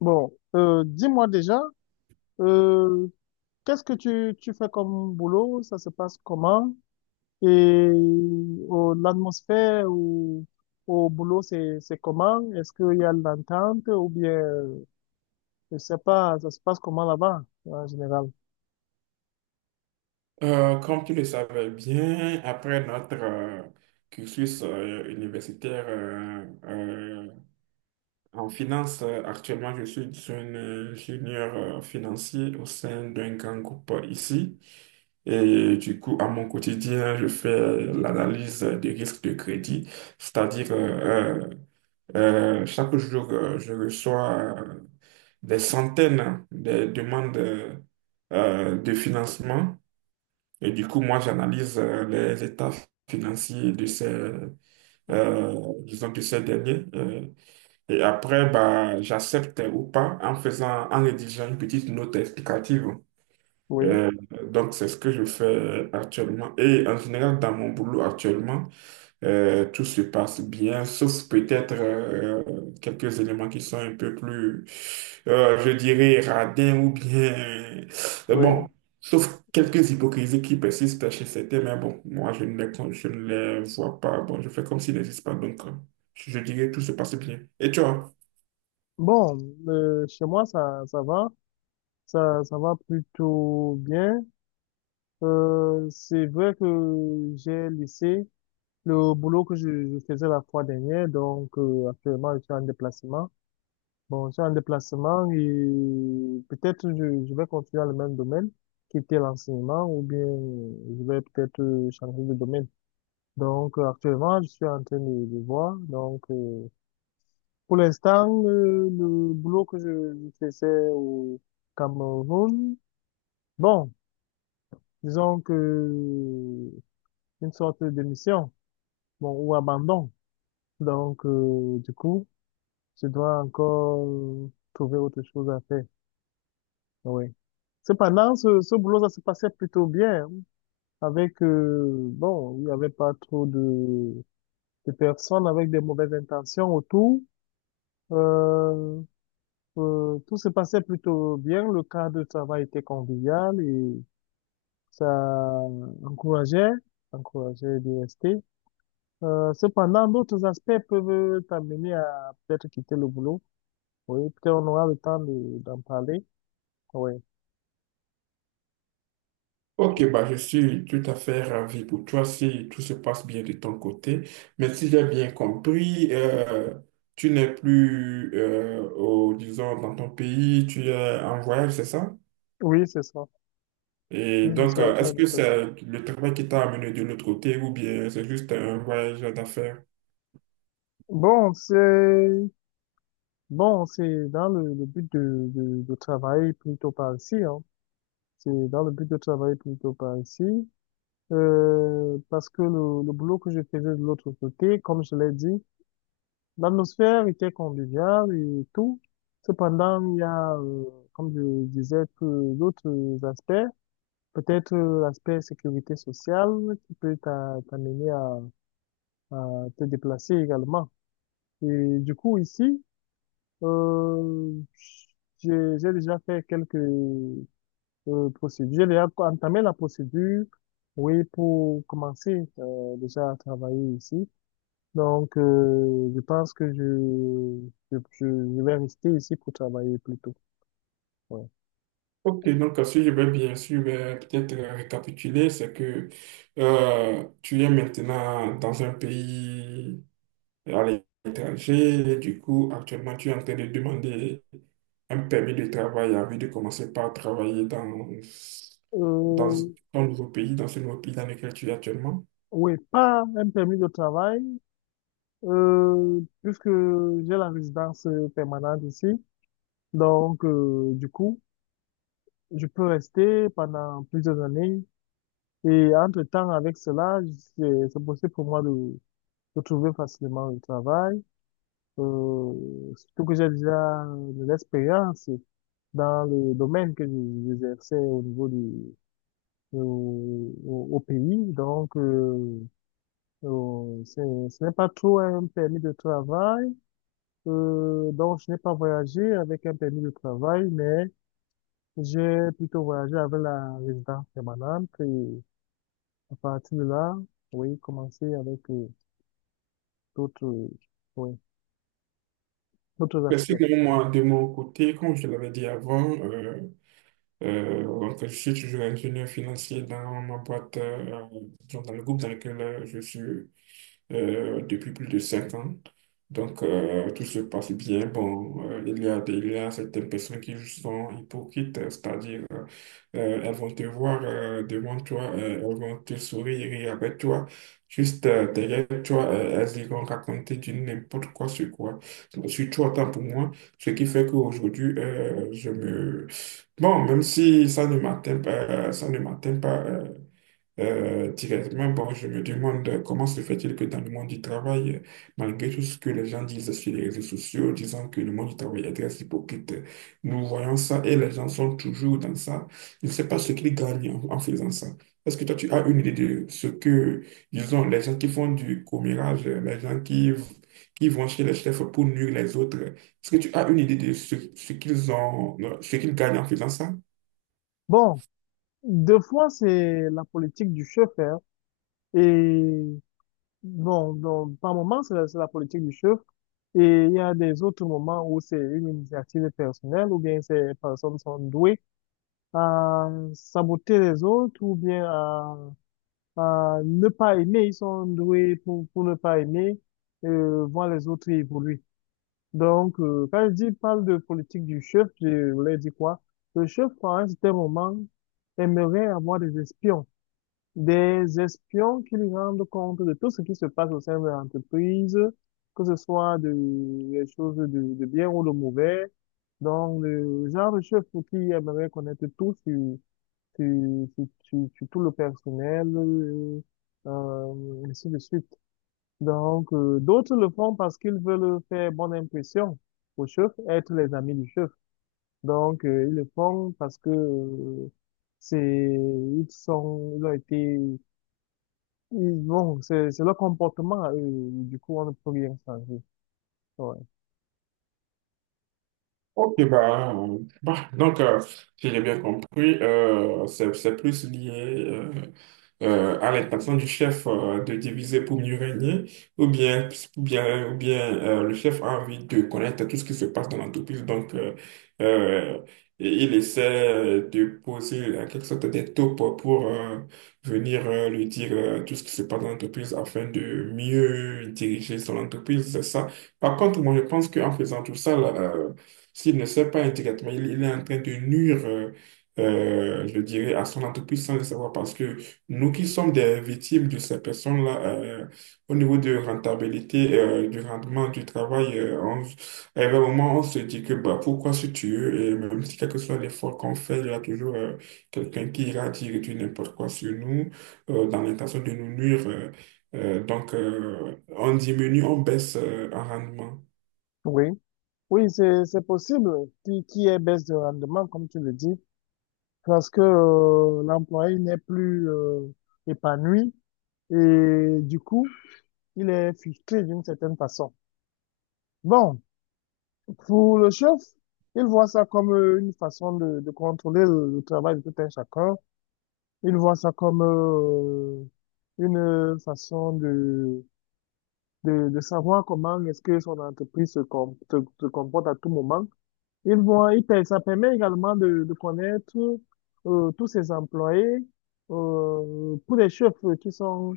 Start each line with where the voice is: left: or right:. left: Bon, dis-moi déjà, euh, qu'est-ce que tu fais comme boulot? Ça se passe comment? Et l'atmosphère au boulot, c'est comment? Est-ce qu'il y a de l'entente ou bien, je sais pas, ça se passe comment là-bas, en général?
right: Comme tu le savais bien, après notre cursus universitaire en finance, actuellement je suis un ingénieur financier au sein d'un grand groupe ici. Et du coup, à mon quotidien, je fais l'analyse des risques de crédit, c'est-à-dire chaque jour, je reçois euh, des centaines de demandes de financement, et du coup, moi, j'analyse les états financiers de ces, de ces derniers. Et après, bah, j'accepte ou pas en faisant, en rédigeant une petite note explicative.
left: Oui,
right: Euh, donc, c'est ce que je fais actuellement. Et en général, dans mon boulot actuellement, tout se passe bien, sauf peut-être quelques éléments qui sont un peu plus, je dirais, radins ou bien...
left: oui.
right: Bon, sauf quelques hypocrisies qui persistent chez certains, mais bon, moi, je ne les vois pas. Bon, je fais comme s'ils n'existent pas, donc je dirais tout se passe bien. Et toi?
left: Bon, chez moi, ça va. Ça va plutôt bien. C'est vrai que j'ai laissé le boulot que je faisais la fois dernière, donc actuellement je suis en déplacement. Bon, je suis en déplacement et peut-être je vais continuer dans le même domaine, quitter l'enseignement ou bien je vais peut-être changer de domaine. Donc actuellement je suis en train de voir. Donc pour l'instant le boulot que je faisais au Cameroun, bon, disons que une sorte de mission, bon, ou abandon. Donc, du coup, tu dois encore trouver autre chose à faire. Oui. Cependant, ce boulot, ça se passait plutôt bien, hein. Avec, bon, il n'y avait pas trop de personnes avec des mauvaises intentions autour. Euh, tout se passait plutôt bien. Le cadre de travail était convivial et ça encourageait, encourageait de rester. Cependant, d'autres aspects peuvent t'amener à peut-être quitter le boulot. Oui, peut-être on aura le temps de- d'en parler. Oui.
right: Ok, bah, je suis tout à fait ravi pour toi si tout se passe bien de ton côté. Mais si j'ai bien compris, tu n'es plus, au, disons, dans ton pays, tu es en voyage, c'est ça?
left: Oui, c'est ça.
right: Et
left: Oui,
right: donc,
left: c'est ça,
right: est-ce
left: j'ai
right: que
left: passé.
right: c'est le travail qui t'a amené de l'autre côté ou bien c'est juste un voyage d'affaires?
left: Bon, c'est, bon, c'est dans le but de travailler plutôt par ici, hein. C'est dans le but de travailler plutôt par ici. Parce que le boulot que je faisais de l'autre côté, comme je l'ai dit, l'atmosphère était conviviale et tout. Cependant, il y a, comme je disais, que d'autres aspects, peut-être l'aspect sécurité sociale qui peut t'a- t'amener à te déplacer également. Et du coup, ici, euh, j'ai déjà fait quelques procédures. J'ai déjà entamé la procédure, oui, pour commencer déjà à travailler ici. Donc, je pense que je vais rester ici pour travailler plus tôt. Ouais.
right: Ok, donc à je vais bien sûr peut-être récapituler, c'est que tu es maintenant dans un pays à l'étranger, et du coup actuellement tu es en train de demander un permis de travail envie de commencer par travailler dans
left: Euh,
right: ton nouveau pays, dans ce nouveau pays dans lequel tu es actuellement.
left: oui, pas un permis de travail, puisque j'ai la résidence permanente ici. Donc, du coup, je peux rester pendant plusieurs années et entre-temps, avec cela, c'est possible pour moi de trouver facilement le travail, surtout que j'ai déjà de l'expérience dans le domaine que je- j'exerçais au niveau du, au, au- au pays. Donc, c'est- ce n'est pas trop un permis de travail. Donc, je n'ai pas voyagé avec un permis de travail, mais j'ai plutôt voyagé avec la résidence permanente. Et à partir de là, oui, commencer avec d'autres, oui, d'autres
right: Parce
left: aspects.
right: que moi, de mon côté, comme je l'avais dit avant, donc, je suis toujours ingénieur financier dans ma boîte, disons, dans le groupe dans lequel je suis depuis plus de 5 ans. Donc, tout se passe bien. Bon, il y a certaines personnes qui sont hypocrites, c'est-à-dire, elles vont te voir devant toi, elles vont te sourire et rire avec toi. Juste derrière toi, elles iront raconter du n'importe quoi, sur toi, tant pour moi. Ce qui fait qu'aujourd'hui, je me... Bon, même si ça ne m'atteint pas, directement, bon, je me demande comment se fait-il que dans le monde du travail, malgré tout ce que les gens disent sur les réseaux sociaux, disant que le monde du travail est très hypocrite, nous voyons ça et les gens sont toujours dans ça. Je ne sais pas ce qu'ils gagnent en faisant ça. Est-ce que toi, tu as une idée de ce que, disons, les gens qui font du commérage, qui vont chez les chefs pour nuire les autres, est-ce que tu as une idée ce qu'ils ont, ce qu'ils gagnent en faisant ça?
left: Bon, deux fois, c'est la politique du chef, hein, et bon, donc, par moment, c'est la politique du chef, et il y a des autres moments où c'est une initiative personnelle, ou bien ces personnes sont douées à saboter les autres, ou bien à ne pas aimer, ils sont doués pour ne pas aimer, voir les autres évoluer. Donc, quand je dis parle de politique du chef, je voulais dire quoi? Le chef, à un certain moment, aimerait avoir des espions qui lui rendent compte de tout ce qui se passe au sein de l'entreprise, que ce soit de, des choses de bien ou de mauvais. Donc, le genre de chef qui aimerait connaître tout sur sur- sur tout le personnel, ainsi de suite. Donc, d'autres le font parce qu'ils veulent faire bonne impression au chef, être les amis du chef. Donc, ils le font parce que c'est, ils sont, ils ont été, ils vont, c'est leur comportement à eux. Du coup, on ne peut rien changer. Ouais.
right: Ok, bah, donc, si j'ai bien compris, c'est plus lié euh, à l'intention du chef de diviser pour mieux régner, ou bien, ou bien le chef a envie de connaître tout ce qui se passe dans l'entreprise, donc euh, et il essaie de poser en quelque sorte des taupes pour venir lui dire tout ce qui se passe dans l'entreprise afin de mieux diriger son entreprise, c'est ça. Par contre, moi, je pense qu'en faisant tout ça, là, s'il ne sait pas indirectement, il est en train de nuire, je dirais, à son entreprise sans le savoir parce que nous qui sommes des victimes de ces personnes-là, au niveau de rentabilité, du rendement du travail, à un moment, on se dit que bah, pourquoi se tuer? Et même si quel que soit l'effort qu'on fait, il y a toujours quelqu'un qui ira dire du n'importe quoi sur nous dans l'intention de nous nuire. Donc, on diminue, on baisse en rendement.
left: Oui, oui, c'est possible. Qui est baisse de rendement, comme tu le dis, parce que l'employé n'est plus épanoui et du coup, il est frustré d'une certaine façon. Bon. Pour le chef, il voit ça comme une façon de contrôler le travail de tout un chacun. Il voit ça comme une façon de savoir comment est-ce que son entreprise se, com- se comporte à tout moment. Il voit, il, per- ça permet également de connaître tous ses employés. Pour les chefs qui sont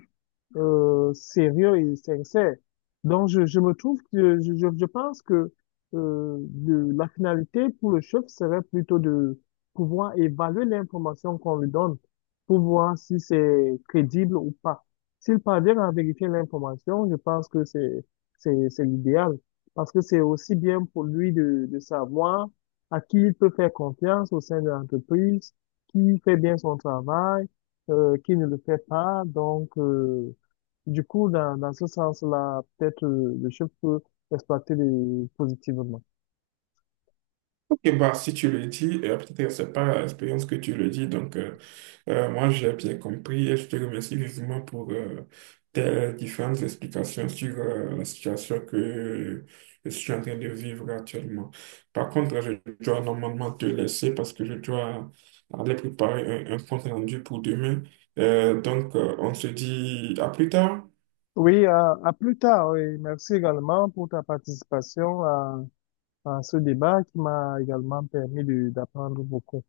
left: sérieux et sincère. Donc, je me trouve que je pense que de, la finalité pour le chef serait plutôt de pouvoir évaluer l'information qu'on lui donne pour voir si c'est crédible ou pas. S'il parvient à vérifier l'information, je pense que c'est l'idéal parce que c'est aussi bien pour lui de savoir à qui il peut faire confiance au sein de l'entreprise, qui fait bien son travail qui ne le fait pas. Donc, du coup, dans ce sens-là, peut-être le chef peut exploiter les- positivement.
right: Ok, bah, si tu le dis, peut-être que c'est pas l'expérience que tu le dis, donc moi j'ai bien compris et je te remercie vivement pour tes différentes explications sur la situation que je suis en train de vivre actuellement. Par contre, je dois normalement te laisser parce que je dois aller préparer un compte rendu pour demain. Donc, on se dit à plus tard.
left: Oui, à plus tard. Oui. Merci également pour ta participation à ce débat qui m'a également permis de- d'apprendre beaucoup.